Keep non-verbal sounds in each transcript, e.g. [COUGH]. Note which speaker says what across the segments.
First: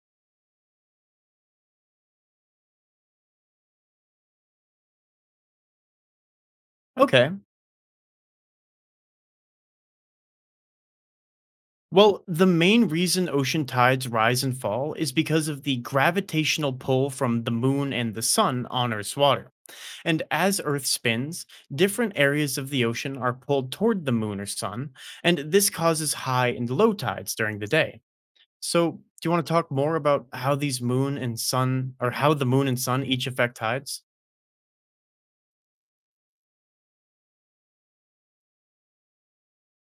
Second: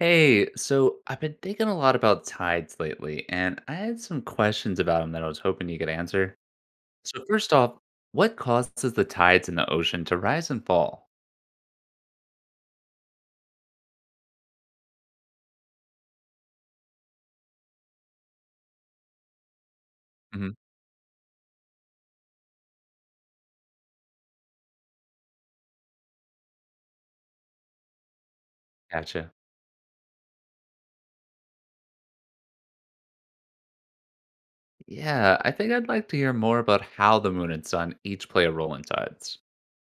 Speaker 1: Hey, so I've been thinking a lot about tides lately, and I had some questions about them that I was hoping you could answer. So
Speaker 2: Okay.
Speaker 1: first off, what causes the tides in the ocean to rise and fall?
Speaker 2: Well, the main reason ocean tides rise and fall is because of the gravitational pull from the moon and the sun on Earth's water. And
Speaker 1: Hmm.
Speaker 2: as Earth spins, different areas of the ocean are pulled toward the moon or sun, and this causes high and low tides during the day. So, do you
Speaker 1: Gotcha.
Speaker 2: want to talk more about how the moon and sun each affect tides?
Speaker 1: Yeah, I think I'd like to hear more about how the moon and sun each play a role in tides.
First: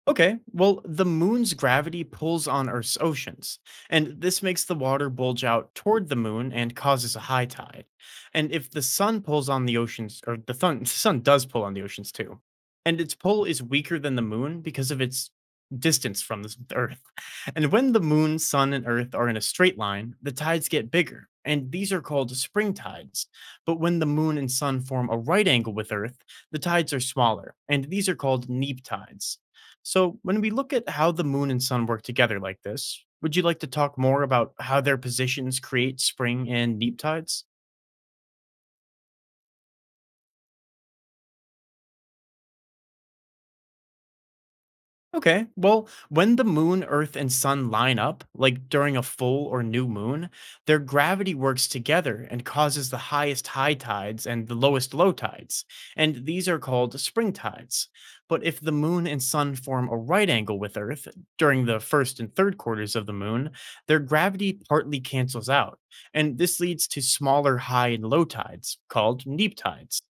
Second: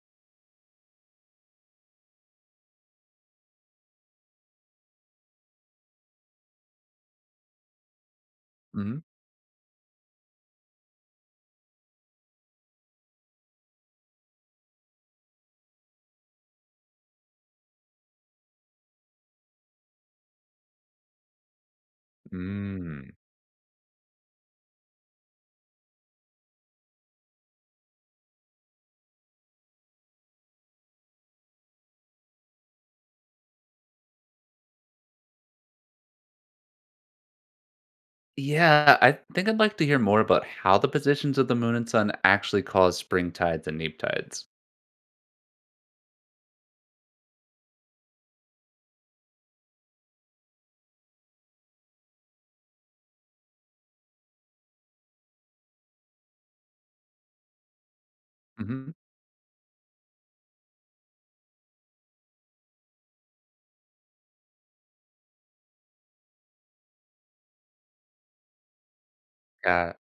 Speaker 2: Okay, well, the moon's gravity pulls on Earth's oceans, and this makes the water bulge out toward the moon and causes a high tide. And if the
Speaker 1: Hmm.
Speaker 2: sun pulls on the oceans, or the, thun- [LAUGHS] the sun does pull on the oceans too, and its pull is weaker than the moon because of its distance from the Earth. [LAUGHS] And when the moon, sun, and Earth are in a straight line, the tides get bigger, and these are called spring
Speaker 1: Mm.
Speaker 2: tides. But when the moon and sun form a right angle with Earth, the tides are smaller, and these are called neap tides. So, when we look at how the moon and sun work together like this, would you like to talk more about how their positions create spring and neap tides?
Speaker 1: Yeah, I think I'd like to hear more about how the positions of the moon and sun actually cause spring tides and neap tides.
Speaker 2: Okay. Well, when the moon, earth, and sun line up, like during a full or new moon, their gravity works together and causes the highest high tides and the lowest low tides. And these are called spring tides. But if the
Speaker 1: Hmm.
Speaker 2: moon and sun form a right angle with earth during the first and third quarters of the moon, their gravity partly cancels out. And this leads to smaller high and low tides called neap tides.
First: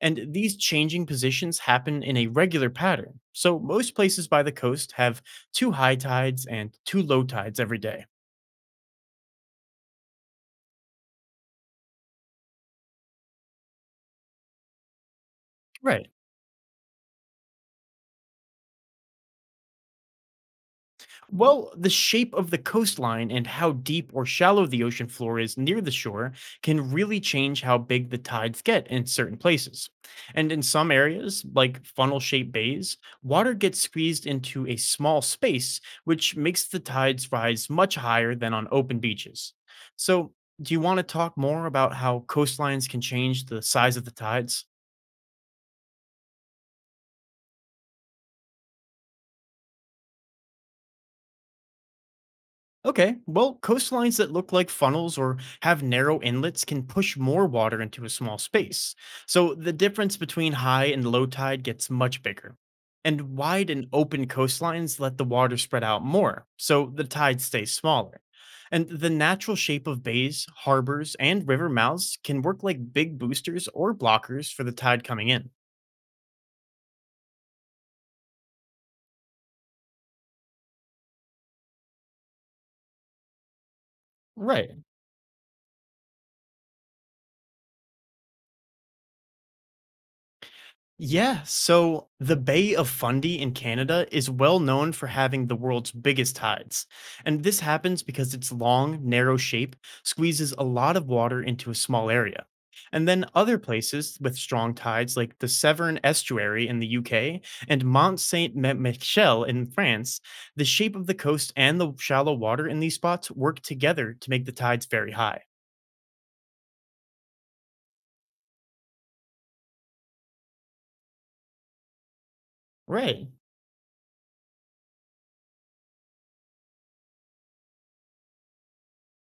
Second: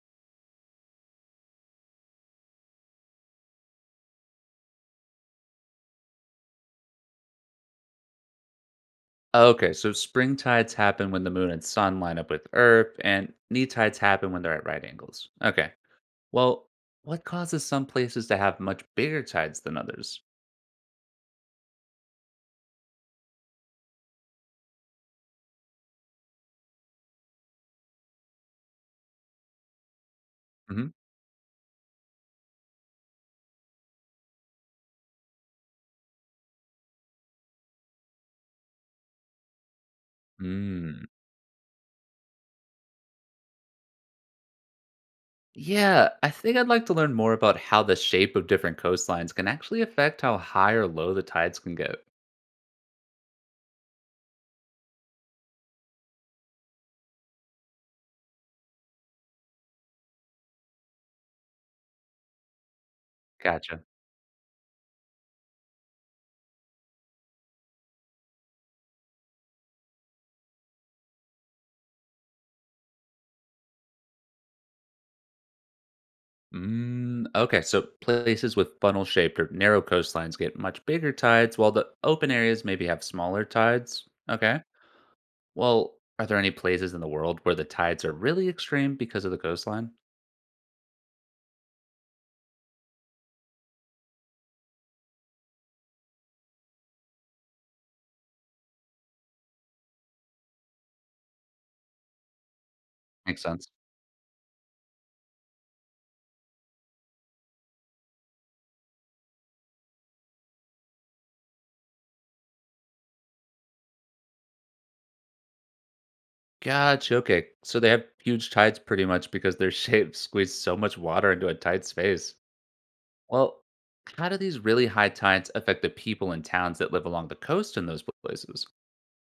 Speaker 2: And these changing positions happen in a regular pattern. So most places by the coast have two high tides and two low tides every day.
Speaker 1: Okay, so spring tides happen when the moon and sun line up with Earth, and neap tides happen when they're at right angles. Okay,
Speaker 2: Right.
Speaker 1: well, what causes some places to have much bigger tides than others?
Speaker 2: Well, the shape of the coastline and how deep or shallow the ocean floor is near the shore can really change how big the tides get in certain places. And in
Speaker 1: Hmm.
Speaker 2: some areas, like funnel shaped bays, water gets squeezed into a small space, which makes the tides rise much higher than on open beaches. So, do you want to
Speaker 1: Mm.
Speaker 2: talk more about how coastlines can change the size of the tides?
Speaker 1: Yeah, I think I'd like to learn more about how the shape of different coastlines can actually affect how high or low the tides can get.
Speaker 2: Okay, well, coastlines that look like funnels or have narrow inlets can push more water into a small space. So the difference between high and low tide gets much bigger. And wide
Speaker 1: Gotcha.
Speaker 2: and open coastlines let the water spread out more, so the tide stays smaller. And the natural shape of bays, harbors, and river mouths can work like big boosters or blockers for the tide coming in.
Speaker 1: Mm, okay, so places with funnel shaped or narrow coastlines get much bigger tides, while the open areas maybe have smaller tides. Okay.
Speaker 2: Right.
Speaker 1: Well, are there any places in the world where the tides are really extreme because of the coastline?
Speaker 2: Yeah, so the Bay of Fundy in Canada is well known for having the world's biggest tides. And this happens because its long, narrow shape squeezes a lot of water into a small area. And then
Speaker 1: Makes
Speaker 2: other
Speaker 1: sense.
Speaker 2: places with strong tides, like the Severn Estuary in the UK and Mont Saint Michel in France, the shape of the coast and the shallow water in these spots work together to make the tides very high.
Speaker 1: Gotcha. Okay. So they have huge tides pretty much because their shape [LAUGHS] squeezes so much water into a tight space.
Speaker 2: Right.
Speaker 1: Well, how do these really high tides affect the people in towns that live along the coast in those places?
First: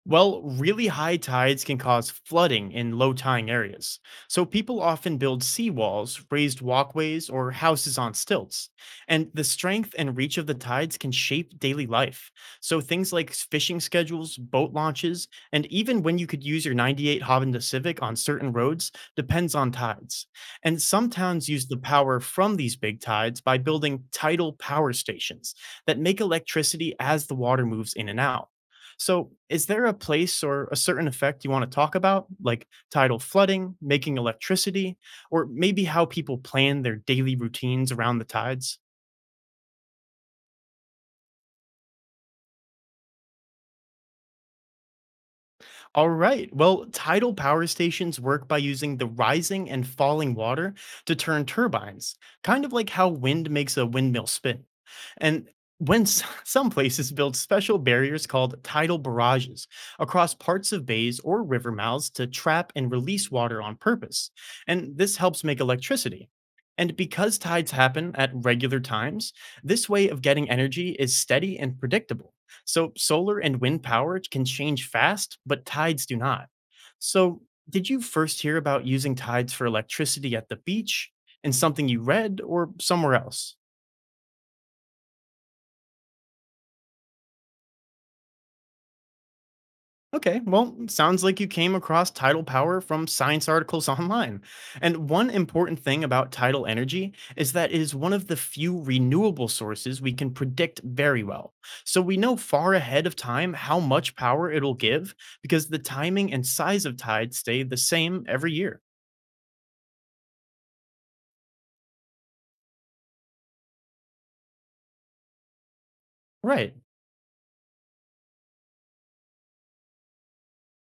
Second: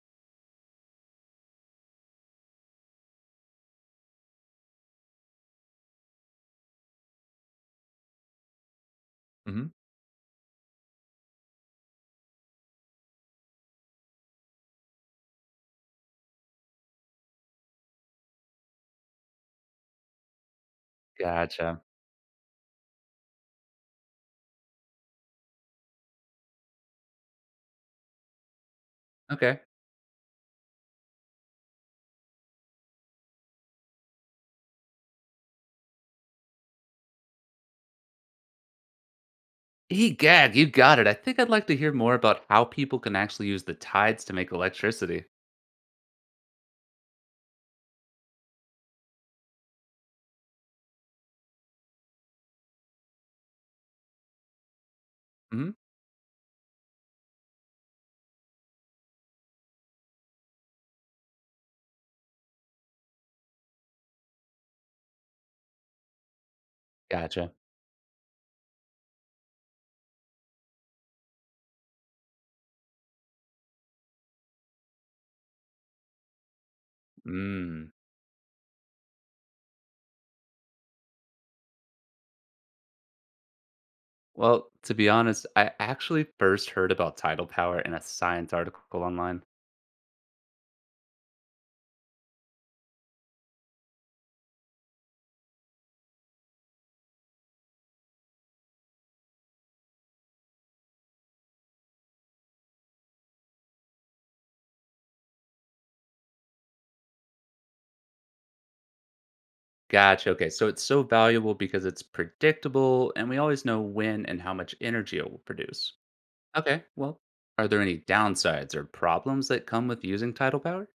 Speaker 2: Well, really high tides can cause flooding in low tying areas, so people often build seawalls, raised walkways, or houses on stilts. And the
Speaker 1: Hmm.
Speaker 2: strength and reach of the tides can shape daily life. So things like fishing schedules, boat launches, and even when you could use your 98 Honda Civic on certain roads depends on tides. And some towns use the
Speaker 1: Gotcha.
Speaker 2: power from these big tides by building tidal power stations that make electricity as the water moves in and out. So,
Speaker 1: Okay.
Speaker 2: is there a place or a certain effect you want to talk about, like tidal flooding, making electricity, or maybe how people plan their daily routines around the tides?
Speaker 1: Egad, you got it. I think I'd like to hear more about how people can actually use the tides to make electricity.
Speaker 2: All right. Well, tidal power stations work by using the rising and falling water to turn turbines, kind of like how wind makes a windmill spin. And
Speaker 1: Hmm.
Speaker 2: [LAUGHS] some places build special barriers called tidal barrages across parts of bays or river mouths to trap and release water on purpose. And this helps make electricity. And because
Speaker 1: Gotcha.
Speaker 2: tides happen at regular times, this way of getting energy is steady and predictable. So, solar and wind power can change fast, but tides do not. So, did
Speaker 1: Mm.
Speaker 2: you first hear about using tides for electricity at the beach in something you read or somewhere else?
Speaker 1: Well, to be honest, I actually first heard about tidal power in a science article online.
Speaker 2: Okay, well, it sounds like you came across tidal power from science articles [LAUGHS] online. And one important thing about tidal energy is that it is one of the few renewable sources we can predict very well. So we know far ahead of time how much power it'll give because the timing and size of tides stay the same every year.
Speaker 1: Gotcha. Okay. So it's so valuable because it's predictable and we always know when and how much energy it will produce.
Speaker 2: Right.
Speaker 1: Okay. Well, are there any downsides or problems that come with using tidal power?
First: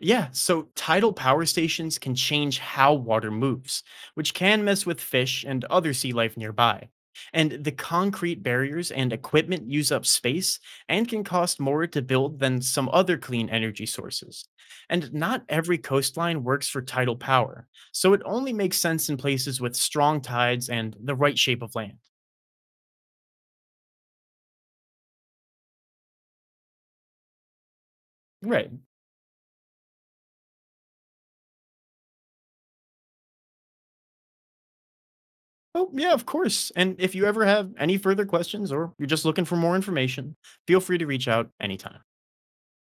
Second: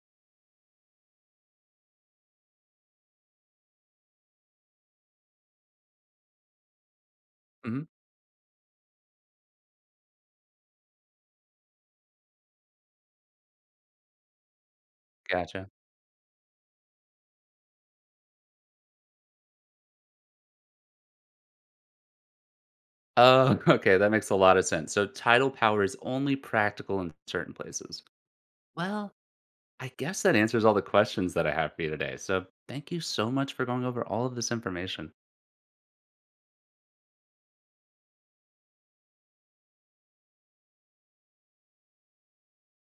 Speaker 2: Yeah. So tidal power stations can change how water moves, which can mess with fish and other sea life nearby. And the
Speaker 1: Hmm.
Speaker 2: concrete barriers and equipment use up space and can cost more to build than some other clean energy sources. And not
Speaker 1: Gotcha.
Speaker 2: every coastline works for tidal power, so it only makes sense in places with strong tides and the right shape of land.
Speaker 1: Oh, [LAUGHS] okay. That makes a lot of sense. So tidal power is only practical in certain places.
Speaker 2: Right.
Speaker 1: Well, I guess that answers all the questions that I have for you today. So thank you so much for going over all of this information.
Speaker 2: Oh, yeah, of course. And if you ever have any further questions or you're just looking for more information, feel free to reach out anytime.